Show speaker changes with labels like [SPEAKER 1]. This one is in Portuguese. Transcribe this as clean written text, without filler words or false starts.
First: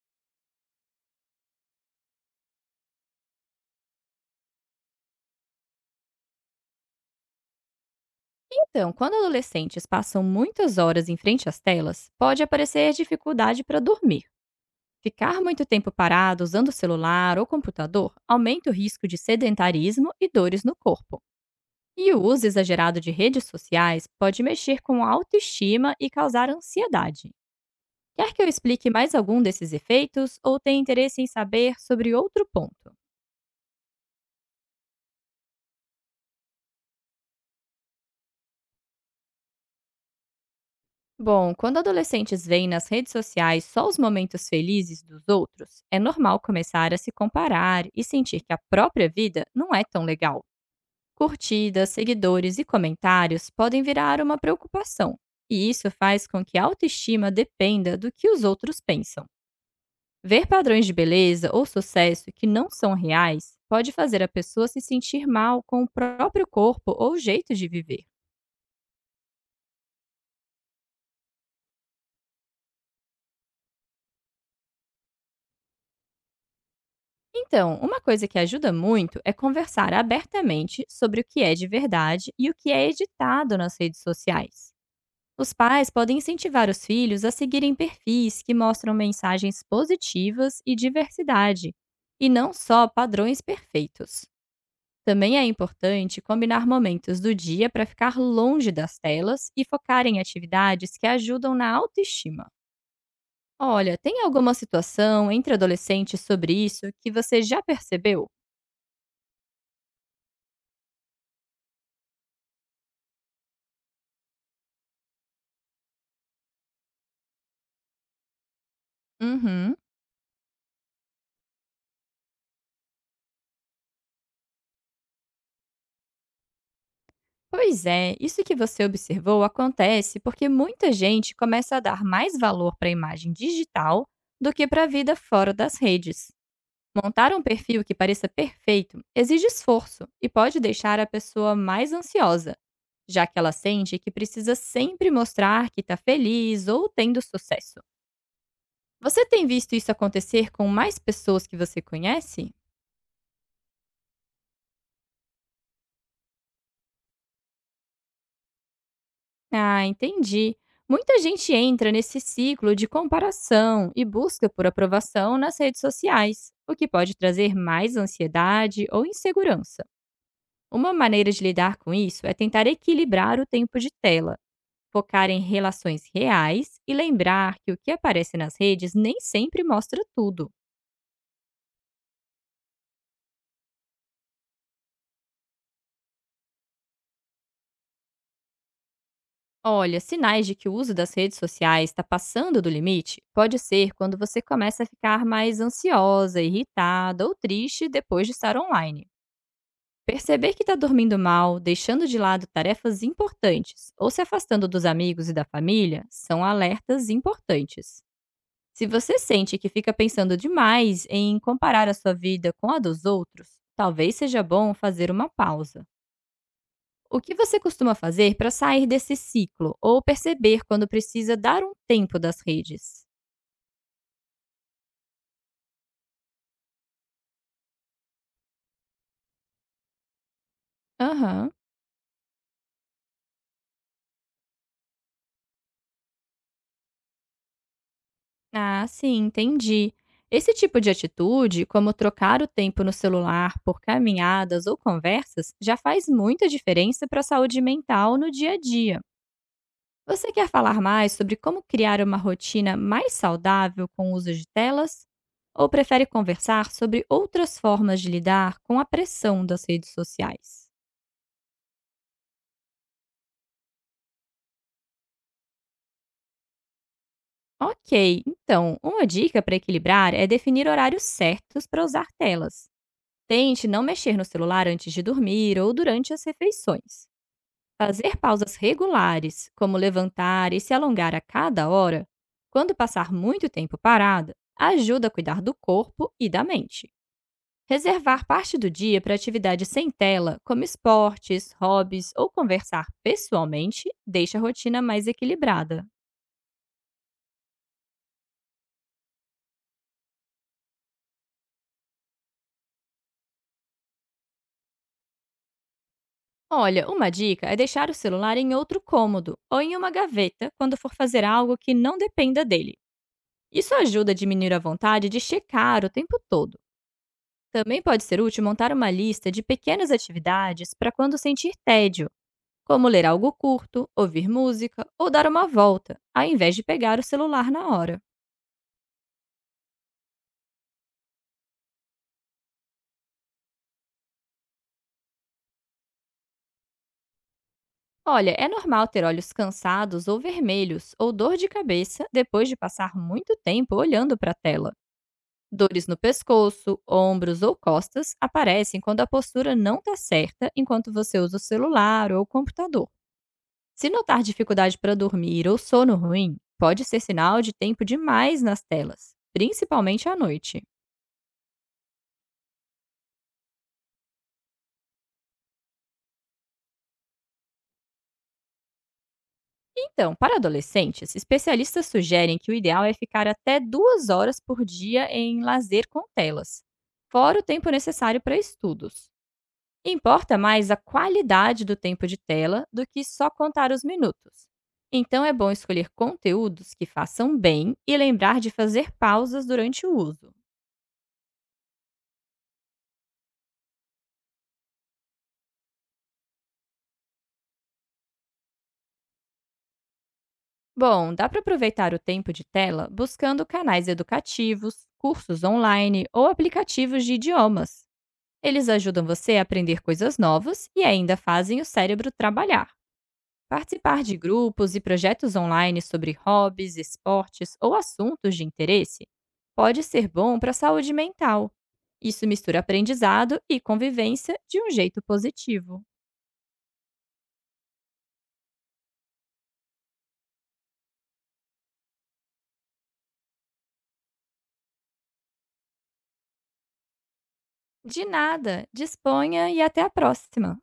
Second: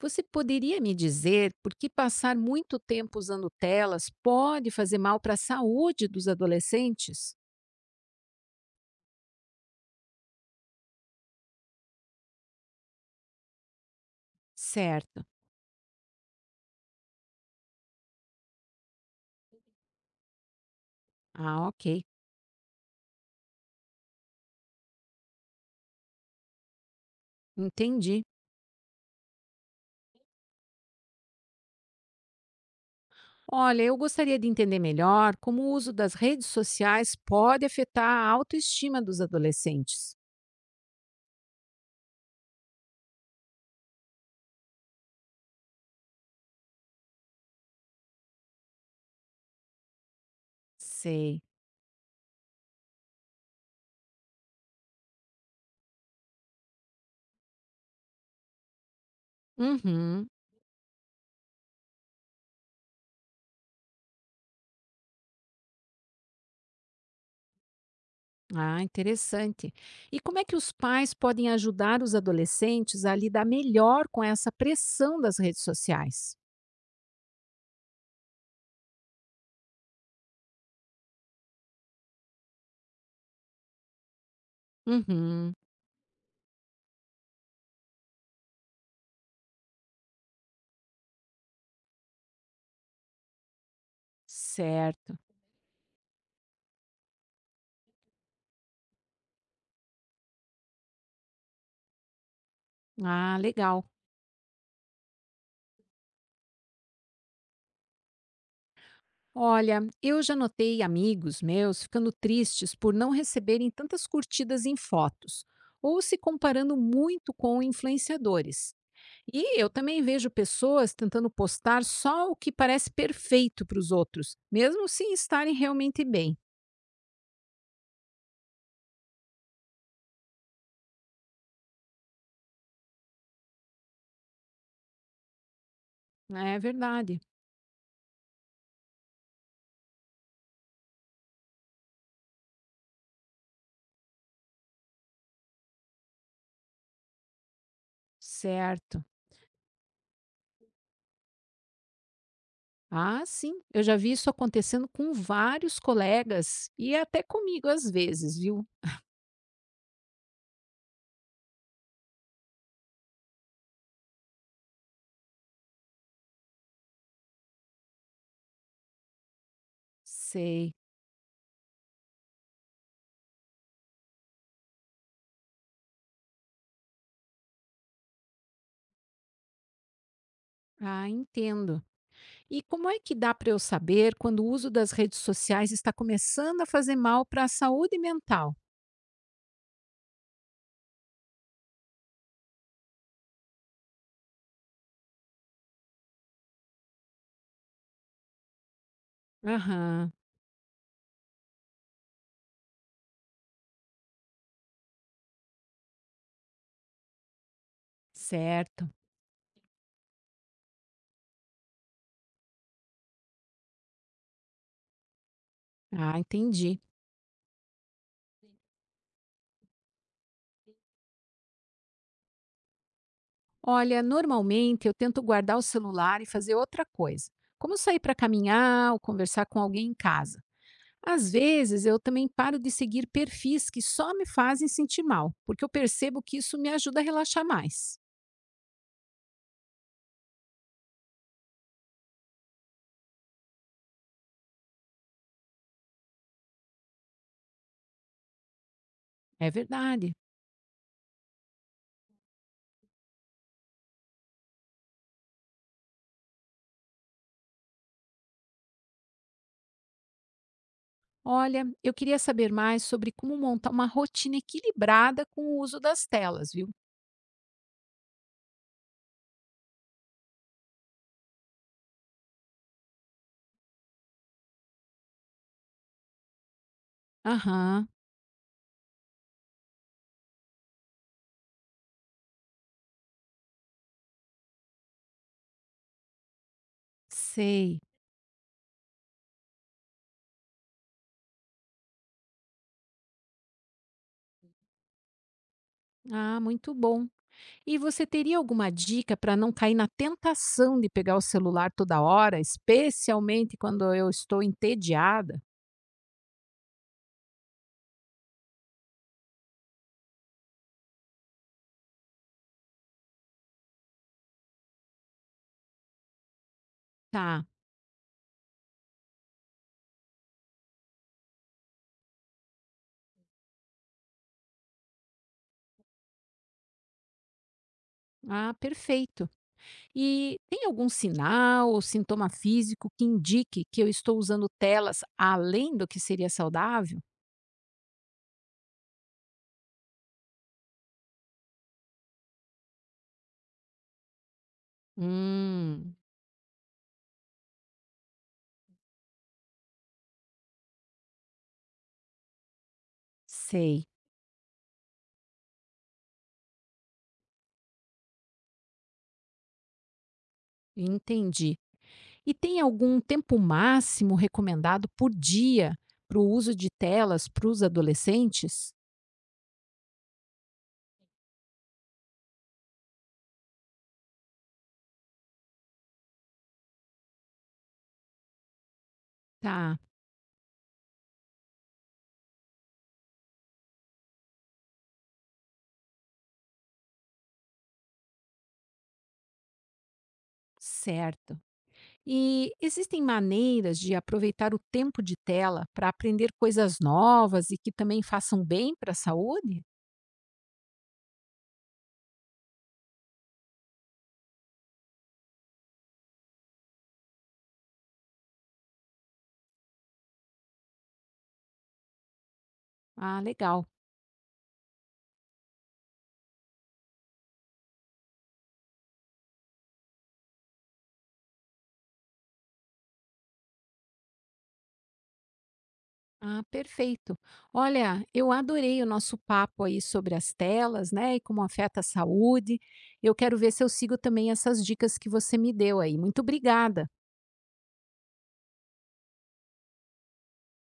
[SPEAKER 1] Você poderia me dizer por que passar muito tempo usando telas pode fazer mal para a saúde dos adolescentes?
[SPEAKER 2] Então, quando adolescentes passam muitas horas em frente às telas, pode aparecer dificuldade para dormir.
[SPEAKER 1] Certo.
[SPEAKER 2] Ficar muito tempo parado usando o celular ou computador aumenta o risco de sedentarismo e dores no corpo.
[SPEAKER 1] Ah, ok.
[SPEAKER 2] E o uso exagerado de redes sociais pode mexer com a autoestima e causar ansiedade.
[SPEAKER 1] Entendi.
[SPEAKER 2] Quer que eu explique mais algum desses efeitos ou tem interesse em saber sobre outro ponto?
[SPEAKER 1] Olha, eu gostaria de entender melhor como o uso das redes sociais pode afetar a autoestima dos adolescentes.
[SPEAKER 2] Bom, quando adolescentes veem nas redes sociais só os momentos felizes dos outros, é normal começar a se comparar e sentir que a própria vida não é tão legal.
[SPEAKER 1] Sei.
[SPEAKER 2] Curtidas, seguidores e comentários podem virar uma preocupação, e isso faz com que a autoestima dependa do que os outros pensam.
[SPEAKER 1] Uhum.
[SPEAKER 2] Ver padrões de beleza ou sucesso que não são reais pode fazer a pessoa se sentir mal com o próprio corpo ou jeito de viver.
[SPEAKER 1] Ah, interessante. E como é que os pais podem ajudar os adolescentes a lidar melhor com essa pressão das redes sociais?
[SPEAKER 2] Então, uma coisa que ajuda muito é conversar abertamente sobre o que é de verdade e o que é editado nas redes sociais. Os
[SPEAKER 1] Uhum.
[SPEAKER 2] pais podem incentivar os filhos a seguirem perfis que mostram mensagens positivas e diversidade, e não só padrões perfeitos.
[SPEAKER 1] Certo.
[SPEAKER 2] Também é importante combinar momentos do dia para ficar longe das telas e focar em atividades que ajudam na autoestima.
[SPEAKER 1] Ah, legal.
[SPEAKER 2] Olha, tem alguma situação entre adolescentes sobre isso que você já percebeu?
[SPEAKER 1] Olha, eu já notei amigos meus ficando tristes por não receberem tantas curtidas em fotos, ou se comparando muito com influenciadores. E eu
[SPEAKER 2] Uhum.
[SPEAKER 1] também vejo pessoas tentando postar só o que parece perfeito para os outros, mesmo sem estarem realmente bem.
[SPEAKER 2] Pois é, isso que você observou acontece porque muita gente começa a dar mais valor para a imagem digital do que para a vida fora das redes.
[SPEAKER 1] É verdade.
[SPEAKER 2] Montar um perfil que pareça perfeito exige esforço e pode deixar a pessoa mais ansiosa, já que ela sente que precisa sempre mostrar que está feliz ou tendo sucesso.
[SPEAKER 1] Certo.
[SPEAKER 2] Você tem visto isso acontecer com mais pessoas que você conhece?
[SPEAKER 1] Ah, sim, eu já vi isso acontecendo com vários colegas e até comigo às vezes, viu?
[SPEAKER 2] Ah, entendi. Muita gente entra nesse ciclo de comparação e busca por aprovação nas redes sociais, o que pode trazer mais ansiedade ou insegurança.
[SPEAKER 1] Sei.
[SPEAKER 2] Uma maneira de lidar com isso é tentar equilibrar o tempo de tela, focar em relações reais e lembrar que o que aparece nas redes nem sempre mostra tudo.
[SPEAKER 1] Ah, entendo. E como é que dá para eu saber quando o uso das redes sociais está começando a fazer mal para a saúde mental?
[SPEAKER 2] Olha, sinais de que o uso das redes sociais está passando do limite pode ser quando você começa a ficar mais ansiosa, irritada ou triste depois de estar online.
[SPEAKER 1] Aham,
[SPEAKER 2] Perceber que está dormindo mal, deixando de lado tarefas importantes ou se afastando dos amigos e da família são alertas importantes. Se
[SPEAKER 1] certo.
[SPEAKER 2] você sente que fica pensando demais em comparar a sua vida com a dos outros, talvez seja bom fazer uma pausa.
[SPEAKER 1] Ah, entendi.
[SPEAKER 2] O que você costuma fazer para sair desse ciclo ou perceber quando precisa dar um tempo das redes?
[SPEAKER 1] Olha, normalmente eu tento guardar o celular e fazer outra coisa, como sair para caminhar ou conversar com alguém em casa. Às
[SPEAKER 2] Aham.
[SPEAKER 1] vezes eu também paro de seguir perfis que só me fazem sentir mal, porque eu percebo que isso me ajuda a relaxar mais.
[SPEAKER 2] Ah, sim, entendi. Esse tipo de atitude, como trocar o tempo no celular por caminhadas ou conversas, já faz muita diferença para a saúde mental no dia a dia.
[SPEAKER 1] É verdade.
[SPEAKER 2] Você quer falar mais sobre como criar uma rotina mais saudável com o uso de telas? Ou prefere conversar sobre outras formas de lidar com a pressão das redes sociais?
[SPEAKER 1] Olha, eu queria saber mais sobre como montar uma rotina equilibrada com o uso das telas, viu?
[SPEAKER 2] Ok, então, uma dica para equilibrar é definir horários certos para usar telas. Tente não mexer no celular antes de dormir ou durante as refeições.
[SPEAKER 1] Aham,
[SPEAKER 2] Fazer pausas regulares, como levantar e se alongar a cada hora, quando passar muito tempo parada, ajuda a cuidar do corpo e da mente.
[SPEAKER 1] sei.
[SPEAKER 2] Reservar parte do dia para atividades sem tela, como esportes, hobbies ou conversar pessoalmente, deixa a rotina mais equilibrada.
[SPEAKER 1] Ah, muito bom. E você teria alguma dica para não cair na tentação de pegar o celular toda hora, especialmente quando eu estou entediada?
[SPEAKER 2] Olha, uma dica é deixar o celular em outro cômodo ou em uma gaveta quando for fazer algo que não dependa dele. Isso ajuda a diminuir a vontade de checar o tempo todo.
[SPEAKER 1] Tá.
[SPEAKER 2] Também pode ser útil montar uma lista de pequenas atividades para quando sentir tédio, como ler algo curto, ouvir música ou dar uma volta, ao invés de pegar o celular na hora.
[SPEAKER 1] Ah, perfeito. E tem algum sinal ou sintoma físico que indique que eu estou usando telas além do que seria saudável?
[SPEAKER 2] Olha, é normal ter olhos cansados ou vermelhos ou dor de cabeça depois de passar muito tempo olhando para a tela. Dores
[SPEAKER 1] Hum,
[SPEAKER 2] no pescoço, ombros ou costas aparecem quando a postura não está certa enquanto você usa o celular ou o computador.
[SPEAKER 1] sei.
[SPEAKER 2] Se notar dificuldade para dormir ou sono ruim, pode ser sinal de tempo demais nas telas, principalmente à noite.
[SPEAKER 1] Entendi. E tem algum tempo máximo recomendado por dia para o uso de telas para os adolescentes?
[SPEAKER 2] Então, para adolescentes, especialistas sugerem que o ideal é ficar até 2 horas por dia em lazer com telas, fora o tempo necessário para estudos.
[SPEAKER 1] Tá,
[SPEAKER 2] Importa mais a qualidade do tempo de tela do que só contar os minutos. Então, é bom escolher conteúdos que façam bem e lembrar de fazer pausas durante o uso.
[SPEAKER 1] certo. E existem maneiras de aproveitar o tempo de tela para aprender coisas novas e que também façam bem para a saúde?
[SPEAKER 2] Bom, dá para aproveitar o tempo de tela buscando canais educativos, cursos online ou aplicativos de idiomas. Eles ajudam você a aprender coisas novas e ainda fazem o cérebro trabalhar.
[SPEAKER 1] Ah, legal.
[SPEAKER 2] Participar de grupos e projetos online sobre hobbies, esportes ou assuntos de interesse pode ser bom para a saúde mental. Isso mistura aprendizado e convivência de um jeito positivo.
[SPEAKER 1] Ah, perfeito. Olha, eu adorei o nosso papo aí sobre as telas, né, e como afeta a saúde. Eu quero ver se eu sigo também essas dicas que você me deu aí. Muito obrigada.
[SPEAKER 2] De nada, disponha e até a próxima!